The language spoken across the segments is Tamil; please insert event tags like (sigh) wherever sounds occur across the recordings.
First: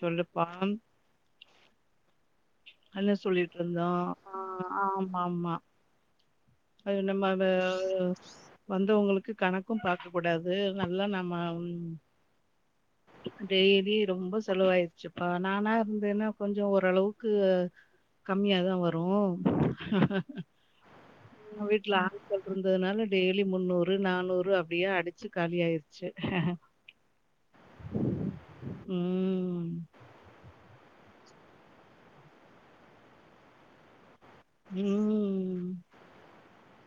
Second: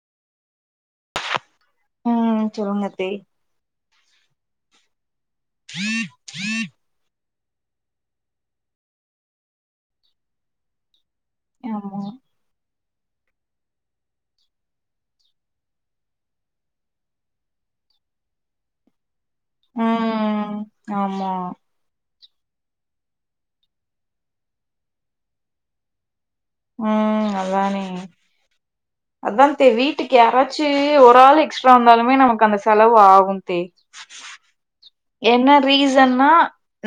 சொல்லுப்பான் ம் சொல்லுங்க தே என்ன சொல்லி ட்ருந்தோ ஆ ஆமா ஆமா உஹம் உம் அது நம்ம வ வந்தவங்களுக்கு கணக்கும் பாக்க கூடாது அது நல்ல நம்ம ஆமா டெய்லி ரொம்ப செலவாயிடுச்சுப்பா நானா இருந்தேன்னா கொஞ்சோ ஓரளவுக்கு கம்மியாதா வரு ம் ஆமா வீட் ல ஆள்கள் இருந்ததுனால டெய்லி முன்னூறு நானூறு அப்டியே அடிச்சு காலி ஆயிருச்சு ம் அதா உஹம் ம் அதா தே வீ ட்டுக்கு யாராச்சி ஒரு ஆள் எக்ஸ்ட்ரா வந்தாலுமே நமக்கு அந்த செலவு ஆகு தே ம் என்ன ரீசன்னா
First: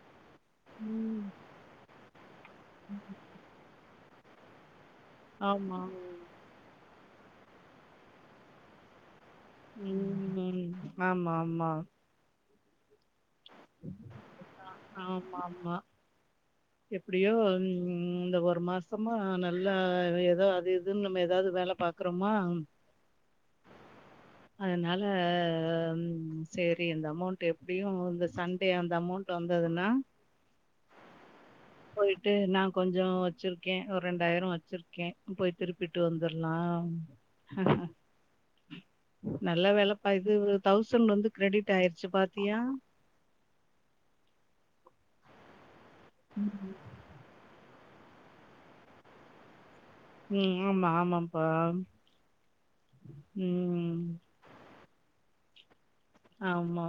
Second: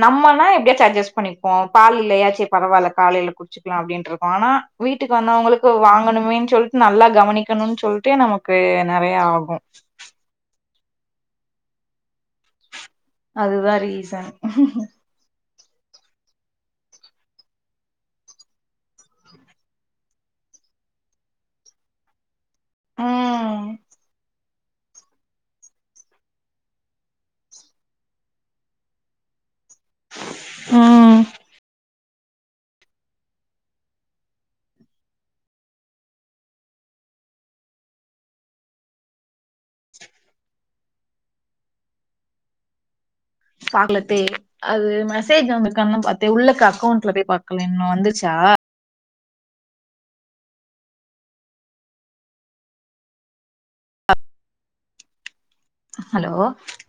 நம்மனா எப்டியாச்சு அட்ஜஸ் ம் பண்ணிப்போம் பால் இல்லயா செ பரவால காலைல குடிச்சுக்கலா அப்டின்டுருப்போ ஆனா வீட்டுக்கு வந்தவுங்களுக்கு ஆமா வாங்கணுமேன் சொல்ட் நல்லா கவனிக்கணுன் சொல்ட்டு நமக்கு நெறையாகு (unintelligible) ஆமா ஆமா அதுதா ரீசன் ஆமா ஆமா எப்டியோ ம் இந்த ஒரு மாசமா நல்லா ஏதோ அது இதுன் நம்ம ஏதாது வேல பாக் குறோமா ம்ம் அதனால செரி இந்த அமௌண்ட்டு எப்டியு இந்த சண்டே அந்த அமௌண்ட் வந்ததுன்னா ம் போய் ட்டு நா கொஞ்சோ வச்சிருக்கே ஒரு ரெண்டாயிரோ வச்சிருக்கே போய் திருப்பிட்டு வந்துர்லா ஹஹ நல்ல வேலப்பா இது தௌசண் வந்து கிரெடிட் ஆயிருச்சு பாத்தியா பாக்கலத்தே அது மெசேஜ் வந்திருக்கானு தா பாத்தே ம். உள்ளக்க அக்கௌண்ட்ல போய் பாக்கல இன்னு வந்துச்சா ம் ஆமா ஆமாப்பா ம் ஹலோ ஆமா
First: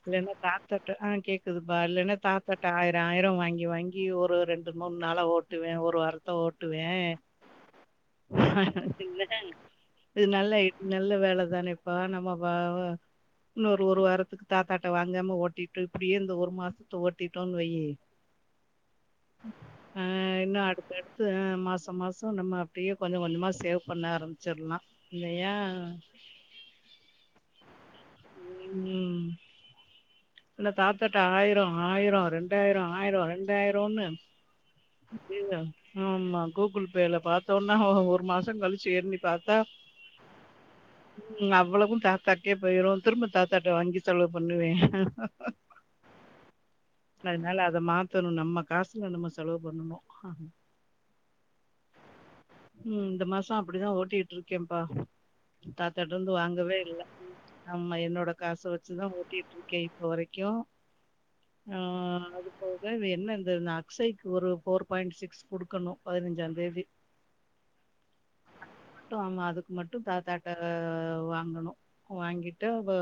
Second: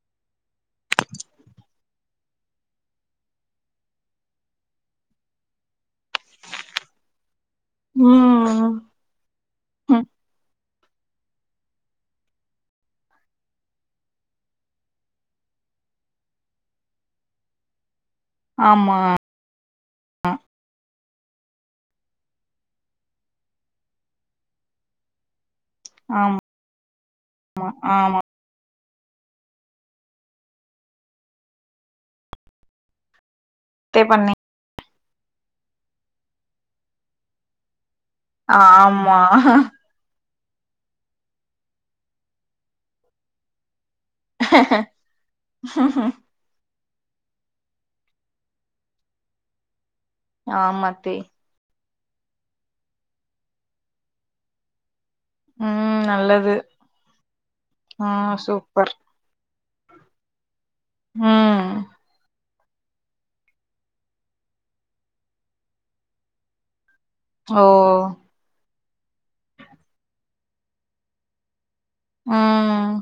இல்லன்னா தாத்தாட்ட ஆ கேக்குதுப்பா இல்லன்னா தாத்தாட்ட ஆயிரோ ஆயிரோ வாங்கி வாங்கி ஒரு ரெண் டு மூணு நாளா ஓட்டுவே ஒரு வாரத்த ஓட்டுவே (inaudible) ஆஹ ம் (unintelligible) ம் இது நல்ல நல்ல வேலதான இப்பா நம்ம பா இன்னொரு ஒரு வாரத்துக்கு தாத்தாட்ட வாங்காம ஓட்டிட்டு இப்டியே இந்த ஒரு மாசத்த ஓட்டிட்டோன்னு வய்யி ஆமா அ இன்னு அடுத்து அடுத்து மாசம் மாசம் நம்ம அப்டியே கொஞ்ச கொஞ்சமா சேவ் பண்ண ஆரம்மிச்சிட்லா இல்லையா ஆம் மா ஆமா ம் இல்ல தாத்தட்ட ஆயிரோ ஆயிரோ ரெண்டாயிரோ ஆயிரோ ரெண் பே டாயிரோன்னு பண்ணி (unintelligible) ஆமா குகுல்பே பாத்தோன்னா மாசங்கழிச்சு ஆமா எண்ணி பாத்தா ம் அவ்வளவு தாத்தாக்கே போயிரு திரும்ப தாத்தாட்ட வாங்கி செலோ பண்ணுவே அதனால அத மாத்தணு நம்ம காசுல நம்ம செலவு பண்ணணு ஆமாத்தே ம் இந்த மாசோ அப்டிதா ஓட்டிட்டு இருக்கேப்பா ம் தாத்தாட்ரேருந்து நல்லது வாங்கவே இல்ல ஆமா என்னோட ம் காச சூப்பர் வச்சுதா ஓட்டிட்ருக்கே இப்ப வரைக்கு ஆ ம் போக இவ என்ன இந்த அக்ஷைக்கு ஒரு போர் பாய்ண்ட் சிக்ஸ் குடுக்கணு பதினஞ்சாந் தேதி ஓ (unintelligible) ஆமா அதுக்கு மட்டு தாத்தாட்ட வாங்கணு வாங்கிட்டு ம் அவ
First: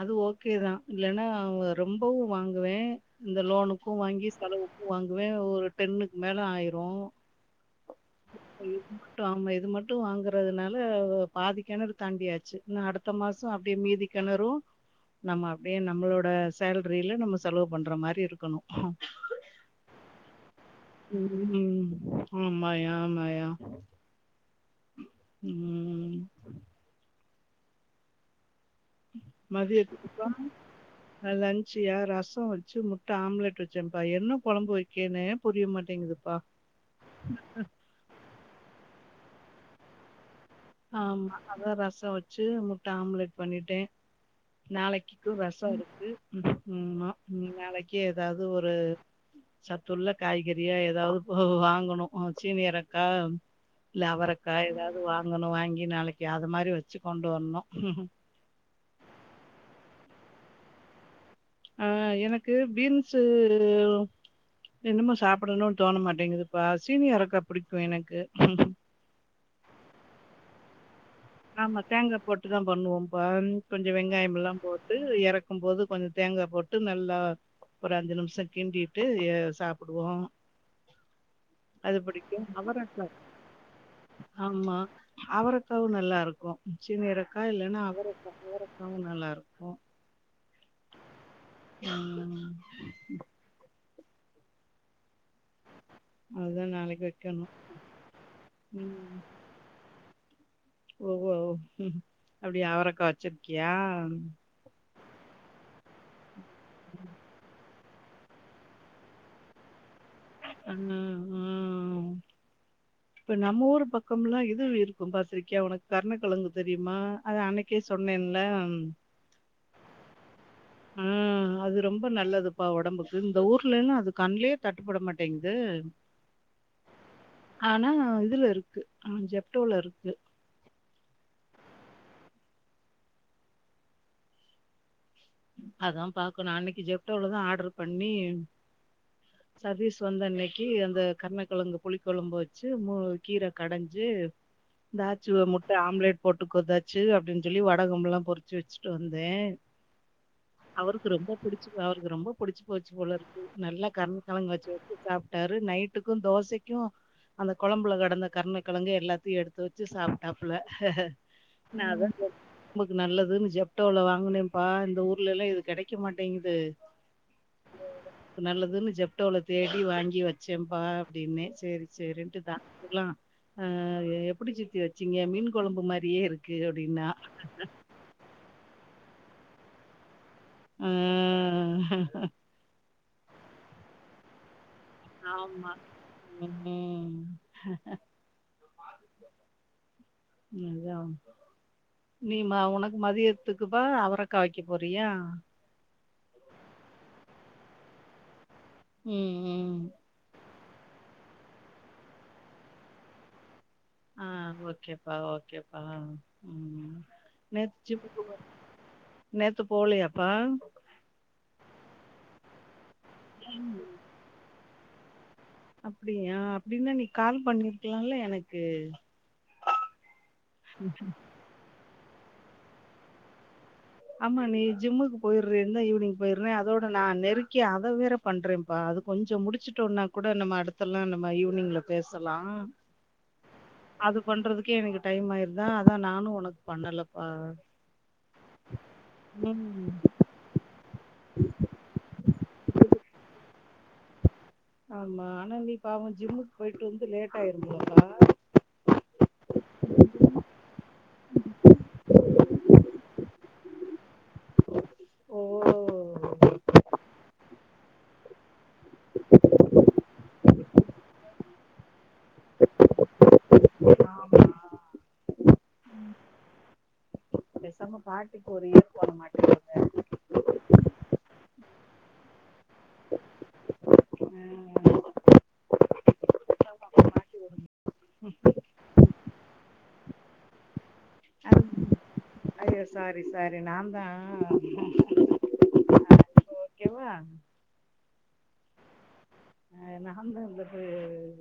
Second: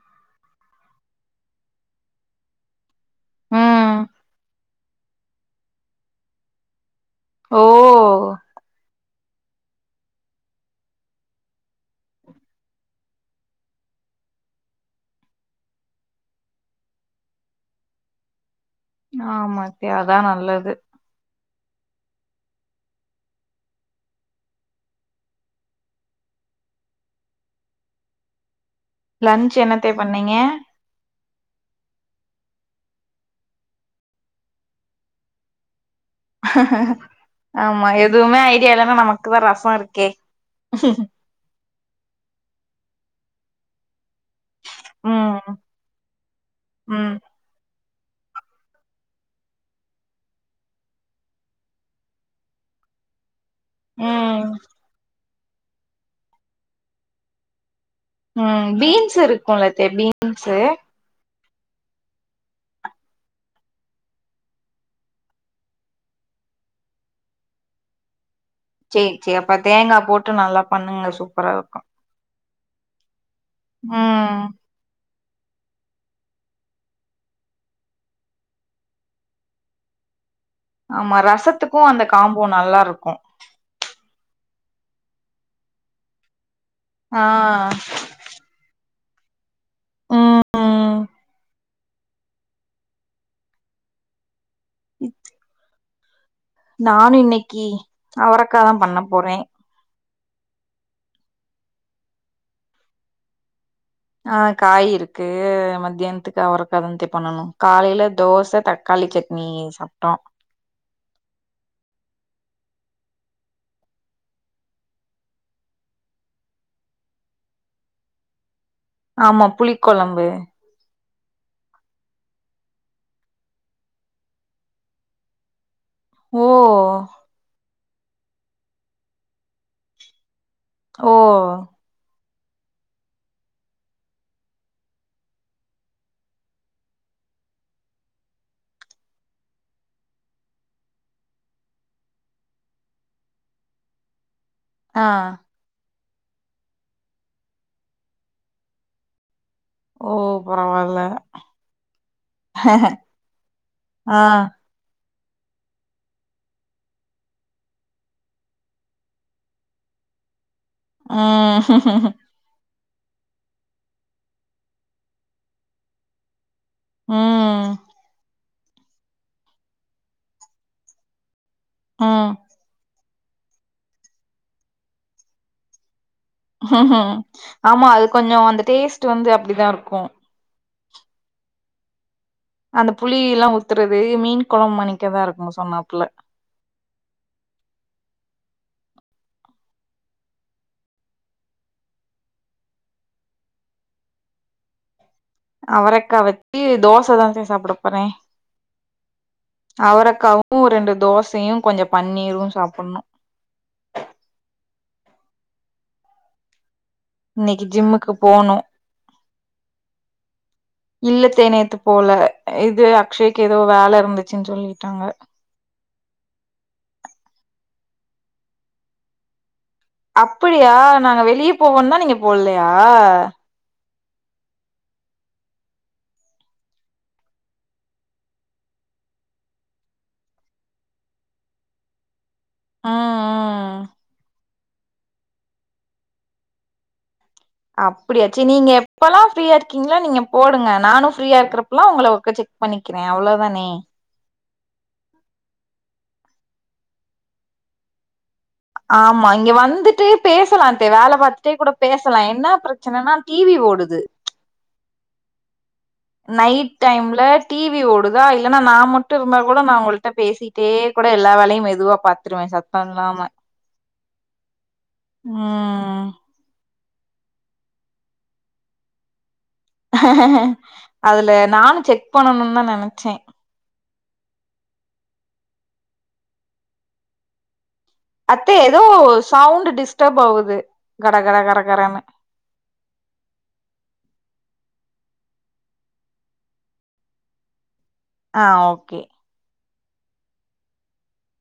அது ஓகேதா இல்லன்னா ரொம்பவு வாங்குவே இந்த லோனுக்கு ம் வாங்கி செலவுக்கு வாங்குவே ஒரு டென்னுக்கு மேல ஆயிரு ஓ சரி ட்டு ஆமா இது மட்டு வாங்கறதுனால பாதிக்கெணறு தாண்டிாச்சு இன்னு அடுத்த மாஸ் சோ அப்டியே மீதி கிணறு நம்ம அப்டியே நம்மளோட சேல்ரில நம்ம செலவு பண்ற மாரி இருக்கணு ஆமாத்தியா அதா நல்லது ம் ம் ஆமாயா ஆமாயா ம் லன்ச் என்னத்தே மதியத்துக்குப்பா பண்ணீங்க லன்சியா ரசோ வெச்சு முட்ட ஆம்லெட் வெச்சேன்ப்பா என்ன கொழம்பு வெக்கேனே புரிய மாட்டேங்குது ஆமா எதுமே ஐடியா இல்லனா நமக்குதா ரசோ இருக்கே ஆமா அதா ரசோ வெச்சு முட்ட ஆம்லெட் பண்ணிட்டேன் நாளைக்கு ம் ரசோ இருக்கு ம் மா நாளைக்கு எதாவது ஒரு சத்துள்ள காய்கறியா எதாவது வாங்கணு சீனக எறக்கா இல்ல ம் அவரைக்கா எதாவது வாங்கணு வாங்கி நாளைக்கு அது மாரி வெச்சு கொண்டு வரனு ம் பீன்ஸ் இருக்குல்லத்த பீன்ஸு ஆ எனக்கு பீன்ஸு என்னமோ சாப்பிடணுனு தோண மாட்டேங்குதுப்பா சீனி அரக்கா புடிக்கு எனக்கு சேரி சேரி அப்ப தேங்கா போட்டு நல்லா பண்ணுங்க சூ ஆமா தேங்கா போட்டுதா பண்ணுவோம்பா கொஞ்சோ வெங்காயம் ம் எல்லா போட்டு எற க்கும்போது கொஞ்சோ தேங்கா போட்டு நல்லா ஒரு அஞ்சு நிமிஷோ கிண்டிட்டு சாப்டுவோ ஆமா ரசத்துக்கு அந்த காம்போ நல்லா அவரக்கா இருக்கு ஆமா அவரக்காவு நல்லா இருக்கு ஆ சீனியரக்கா இல்லனா அவர க்காவு நல்லா இருக்கு அ ஆ ம் அதுதான் நாளைக்கு நானு வைக்கணும். இன்னிக்கி அவரக்காதா பண்ண போறேன் ஒவ்வோ ஓ அப்டி அவரக்கா வெச்சிருக்கியா ஆ காய் இருக்கு மத்தியான்த்துக்கு அவரக்காதாத்த பண்ணணு காலைல தோச தக்காளி சட்னி சாப்ட்டோ ம் ம் இப்ப நம்ம ஊர் பக்கமல்லா இது இருக்கும் பாத்திருக்கியா உனக்கு கருணக்கெழங்கு தெரிமா அது அன்னை க்கே சொன்னேன்ல்ல ஆமா புளி கொழம்பு ம் அது ரொம்ப நல்லதுப்பா ஒடம்புக்கு இந்த ஊர்லல்லா அது கண்லயே தட்டுப்பட மாட்டேங்குது ஓ ஆனா இதுல இருக்கு ஆ ஜெப்டோல இருக்கு ஓ அதான் பாக்கணு அன்னைக்கு ஜெப்டோலதா ஆர்டர் பண்ணி சர்வீஸ் வந்த அன்னைக்கி அந்த கர்ணக்கெழங்கு புளிக்கொழம்பு வெச்சு ம கீர கடஞ்சு ஆ இந்தாச்சி முட்ட ஆம்லேட் போட்டு கொதாச்சு அப்டின் ஜொல்லி வடகமல்லா பொறிச்சி வெச்சுட்டு வந்தே ஓ பரவால்ல அவருக்கு ரொம்ப புடிச்சி அவருக்கு ரொம்ப புடிச்சு போச்சு போலருக்கு நல்லா ஆ கர்ண கெழங் சேத்து சாப்ட்டாரு நைட்டுக்கு தோசைக்கு அந்த கொழம்புல கெடந்த கர்ணக்கெழங்கு எல்லாத்தையு எடுத்து வை ச்சு சாப்ட்டாப்புல நா ம் அதா சொன் உமக்கு நல்லதுன் ஜெப்டோல வாங்குனேப்பா இந்த ஊர்ல எல்லா இது கெடைக்க மாட்டேங்குது ம் நல்லதுன்னு ஜெப்டோல தேடி வாங்கி வச்சேம்பா அப்டின்னே சேரி ம் சேரின்ட்டு தா உக்லா ஆ எப்புடி சித்தி வச்சீங்க மீன் கொழம்பு மாரியே இருக் ஆமா அது கொஞ்சோ அந்த டேஸ்ட்டு வந்து அப்டிதா இருக்கு ம் அந்த புளி எல்லா ஊத்துறது மீன் கொழம்பன்னைக் ஆமா ம் ம் இதாம் நீமா உனக்கு மதியத்துக்குப்பா அவரக்கா வக்க போறியா அவரக்கா வச்சு தோச தாங்கசே சாப்புட போறே ம் ம் அவரக்காவு வு ரெண்டு தோசையு கொஞ்ச பன்னீரும் சாப்புட்னு ஆ ஓகேப்பா ஓகேப்பா ம் ம் இன்னைக்கு நேத் ஜிப் ஜிம்முக்கு போனு நேத்து போலயாப்பா இல்லதே நேத்து போல இது அக்ஷய்க்கு எதோ வேல இருந்துச்சுன் சொல்லீட்டாங்க அப்டியா அப்டின்னா நீ கால் பண்ணிருக்லால எனக்கு அப்புடியா நாங்க வெளிய போவோன்னா நீங்க போலையா ஆமா நீ ஜிம்முக்கு போய்றேன் தா ஈவ்னிங் போயிர்றே அதோட நா நெருக்கி அத வேறப் பண்றேம்பா அது கொஞ்சோ முடிச்சுட்டோன்னா கூட நம்ம அடுத்தெல்லா நம்ம ஈவ்னிங்ல பேசலா ஆ அது பண்றதுக்கே எனக்கு டைம் ஆயிருதா அதா நானு உனக் பண்ணலப்பா அப்புடியா சி நீங்க எப்பல்லா ஃப்ரீயா ம் இருக்கீங்ளோ நீங்கப் போடுங்க நானு ஃப்ரீயா இருக்குறப்பல்லா உங்கள ஒருக்கா செக் பண்ணிக்கிறே அவ்ளோ தானே ஆமா ஆனா நீ பாவோ ஜிம்முக்கு போயிட்டு வந்து லேட் ஆயிருங்களப்பா ஆமா இங்க வந்துட்டு பேசலாத்தே வேல பாத்துட்டே கூட பேசலா என்னா ப்ரச்சுனென்னா டிவி ஓடுது ஓ நைட் டைம்ல டிவி ஓடுதா இல்லென்னா நா மட்டு இருந்தா கூட நா உங்கள்ட்ட பேசிட்டே கூட எல்லா வேலயு மெதுவா பாத்துருவே சத் த்தோ இல்லாம ஆமா ம் பேசாம பாட்டிக்கு ஒரு இயர் ஃபோன மாட்டிவுடுங்க அதுல நானு செக் பண்ணணு தா நெனச்சே ம் அத்த எதோ சவுண்ட் டிஸ்டர்ப் ஆவுது கட கட கரகரன்னு அய்யோ சாரி சாரி நாந்தா அ இப்போ ஓகேவா ஆ ஓகே நா எவ்ளோ பேரு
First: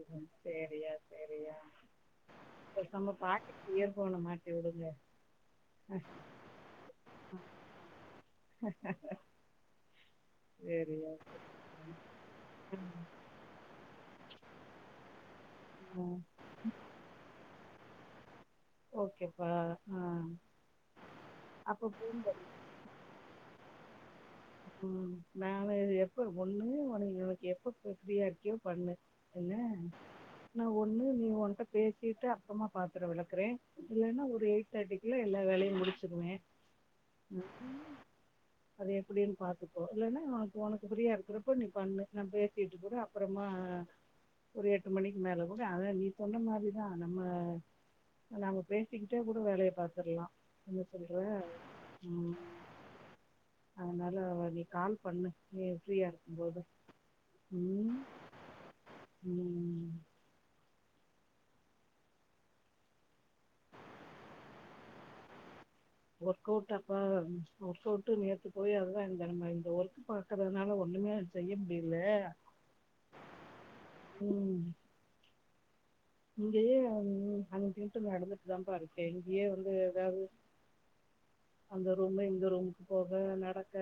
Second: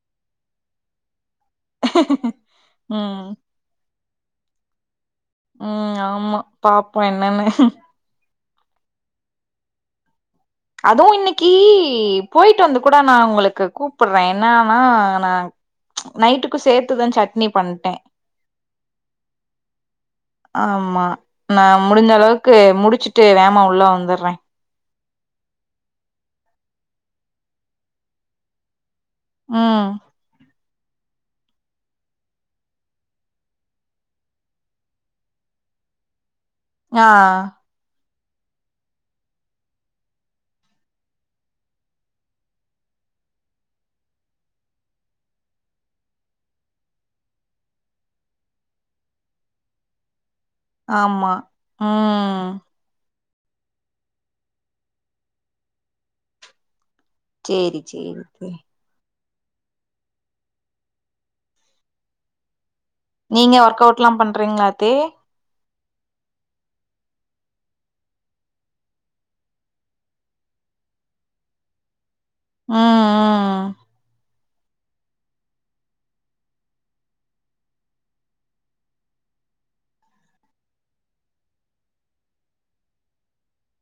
வந்து தெரியாது பேசாம ம் பாட்டிக்கு இயர் ஃபோன மாட்டி வுடுங்க ம் ஆமா பாப்போ என்னனு சரியா அதுவு இன்னைக்கி பொய்ட்டு வந்து கூட நா உங்களுக்கு கூப்ட்றே என்னனா நா நைட்டுக்கு சேத்துதா சட்னி பண்ட்டே ஓகேப்பா ஆ ஆமா நா அப்போ முடிஞ்ச அளவுக்கு முடிச்சுட் ட்டு வேகமா உள்ள வந்தட்ற ம் நானு எப்ப ஒண்ணு உன ஒனக்கு எப்ப ஃபிரீயா இருக்கியோ பண்ணு என்ன ம் நா ஒண்ணு நீ ஒன்ட்ட பேசிட்டு அப்பம்மா பாத்தர விளக்கறே இல்லன்னா ஒரு எயிட் தேர்ட்டிகுள்ள எல்லா வேலயு முடிச்சுருவே ஆ அத எப்படின் பாத்துப்போ இல்லன்னா ஒனக்கு ஃப்ரீயா இருக்கிறப்போ நீ பண்ணு நா பேசிட்டு கூட அப்புறமா ஒரு எட்டு மணிக்கு மேல கூட அதா நீ சொன்ன மாரிதா நம்ம நாம பேசிக்கிட்டே கூட வேலைய பாத்துர்லா ஆமா ம் அதனால நீ கால் பண்ணு நீ ஃப்ரீயா இருக்கும் போது சரி சரி ம் ம் நீங்க ஒர்க் அவுட்ல்லா பண்றீங்களாத்தே ஒர்க் அவுட்டாப்பா ஒர்க் அவுட்டு் நேத்து போய் அதுதா இந்த நெலம இந்த ஒர்க் பாக் கறதனால ஒண்ணுமே செய்ய முடியல ம் ம் ம் இங்கயே அங் அங்குட்டு இங்குட்டு நடந்துட்டுதான்ப்பா இருக்கே இங்கயே வந்து எதாவது அந்த ரூமு இந்த ரூமுக்கு போக நடக்க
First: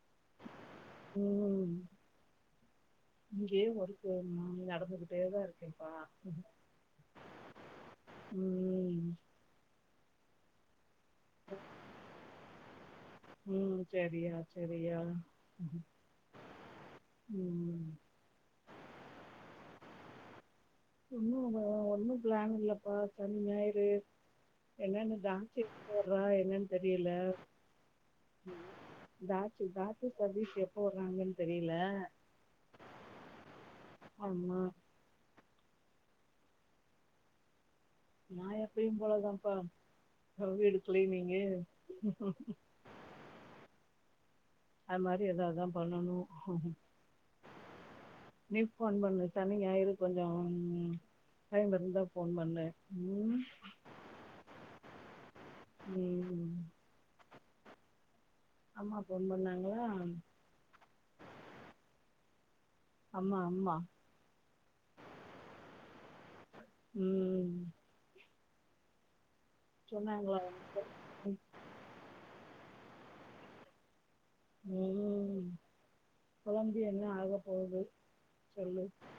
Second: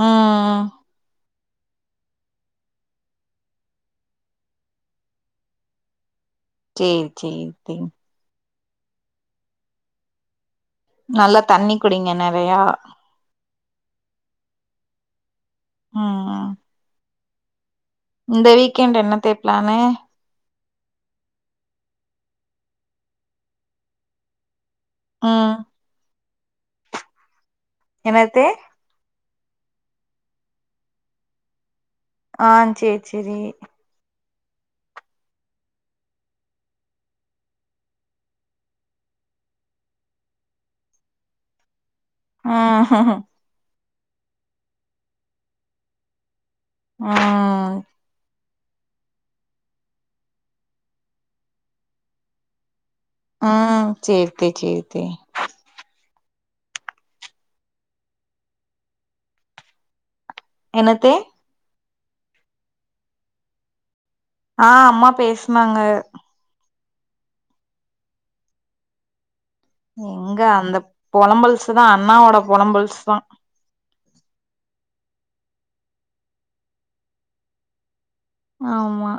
ம் ம் ம் ம் இங்கயே ஒர்க்கு மா நடந்துகிட்டேதா இருக்கேன்ப்பா சேரி சேரி தேங் ம் நல்லா தண்ணி குடிங்க நெறையா ம் சேரியா சேரியா ம் ம் ம் இந்த வீக்கெண்டு என்னத்தே பிளானு ஒன்னுல்ல ஒன்னு பிளான் இல்லப்பா சனி ஞாயிரு என்னென்னு ம் தான்ச்சு போட்றா என்னன் தெரியல என்னத்தே தாச்சு தாசு சதீஷ் எப்ப வறாங்கன்னு தெரியல ஆ சேரி சேரி ஆமா நா எப்பயும் போலதான்ப்பா ஆ வீடு கிளீனிங்கு ஆ அது மாரி ஏதாவதுதா பண்ணணு ம் ம் நீ ஃபோன் பண்ணு சனி ஞாயிறு கொஞ்சோ டைம் இருந்தா ஃபோன் பண்ணு ம் சேரித்தே சேரித்தே ம் அம்மா ஃபோன் பண்ணாங்களா என்னத்தே அம்மா அம்மா ஆ அம்மா பேசுனாங்க ம் சொன்னாங்களா எங்க அந்த உன்கிட்ட புலம்பல்ஸ் தா அண்ணாவோட புலம்பல்ஸ் தா ம் பொலம்பி என்ன ஆக போகுது சொல்லு ஆமா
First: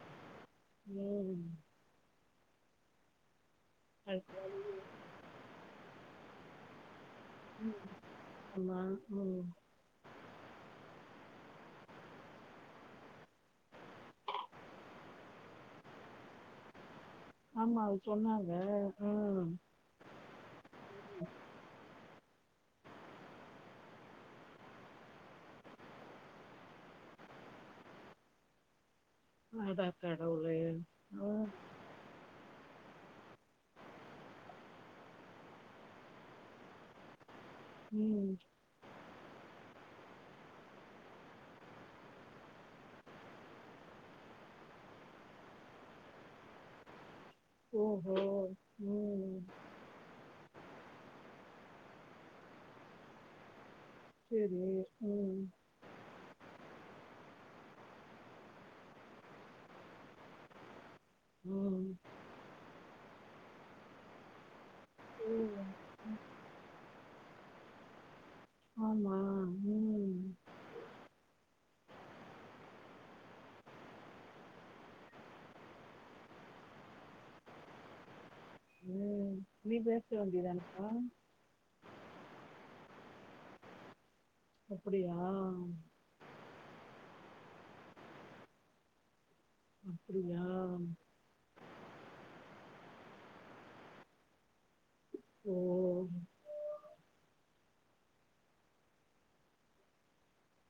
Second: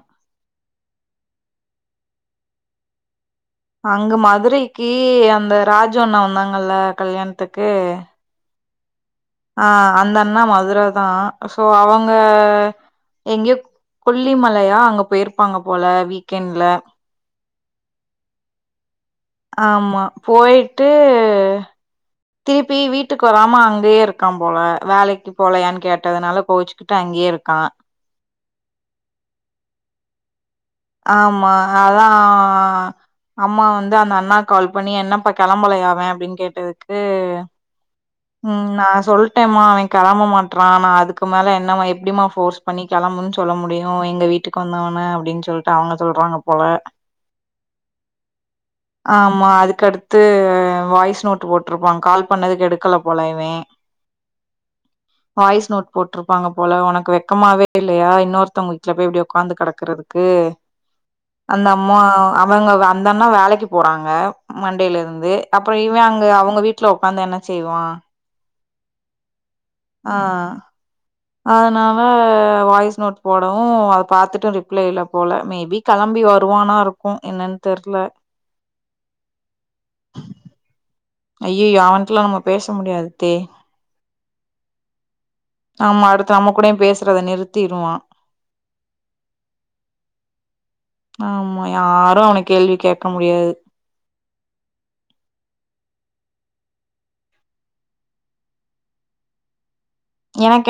ம் அங்க அதுக்கு வழியே மதுரைக்கி அந்த ராஜூ அண்ணா வந்தாங்கல்ல கல்யாண் த்துக்கு ம் ஆமா ம் ஆ அந்த அண் ணா மதுர தா சோ அவங்க எங்கயோ கொல்லிமலையா அங்க போயிருப்பாங்க போல வீக்கெண்ட்ல ஆமா அவக சொன்னாங்க ம் ஆமா போயிட்டு திருப்பி வீட்டுக்கு வராம அங்கயே இருக்கா போல வேலைக்கு போலயான்னு கேட்டதுனால கோவிச் கிட்டு அங்கேயே இருக்கா அட கடவுளே ம் ஆமா அதா அம்மா வந்து அந்த அண்ணா கால் பண்ணி என்னப்ப கிளம்பலயா அவ அப்டின்னு கேட்டதுக்கு ம் ம் நா சொல்ட்டேமா அவ கிளம்ப மாட்றா நா அதுக்கு மேல என்னமா எப்டிமா போர்ஸ் பண்ணி கிளம்புன்னு சொல்ல முடியு எங்க வீட்டுக்கு வந்தவன அப்டின்னு சொல்ட்டு அவங்க சொல்றாங்க போல ஓகே ஆமா அதுக்கடுத்து வாய்ஸ் நோட் போட்டிருப்பாங் கால் பண்ணதுக்கு எடுக்கல போல இவே செரி ம் போட்டிருப்பாங்க போல உனக்கு வெக்கமாவே இல்லயா இன்னொருத்தவங்க வீட்ல போய் இப்டி உக்காந்து கிடக்கறதுக்கு அந்த ம் அம்மா அவங்க அந்தண்ணா வேலைக்கி போறாங்க மண்டேல இருந்து ஓ அப்றம் இவே அங்க அவங்க வீட்ல உக்காந்து என்ன செய்வா ஆமா ம் ஆ அதனால வாய்ஸ் நோட் போடவு அத பாத்துட்டு ரிப்ளை இல்ல போல மேபி கிளம்பி வருவானாருக்கு என்னன்னு தெர்ல ம் நீ பேச வேண்டியதானப்பா ஐய்யயோ அவன்டலா நம்ம பேச முடியாதுத்தே அப்புடியா ஆமா அடுத்து நம்ம கூடயு பேசுறத நிறுத்திருவா அப்டியா ஆமா யாரு அவன கேள்வி கேக்க முடியாது ம் எனக்கு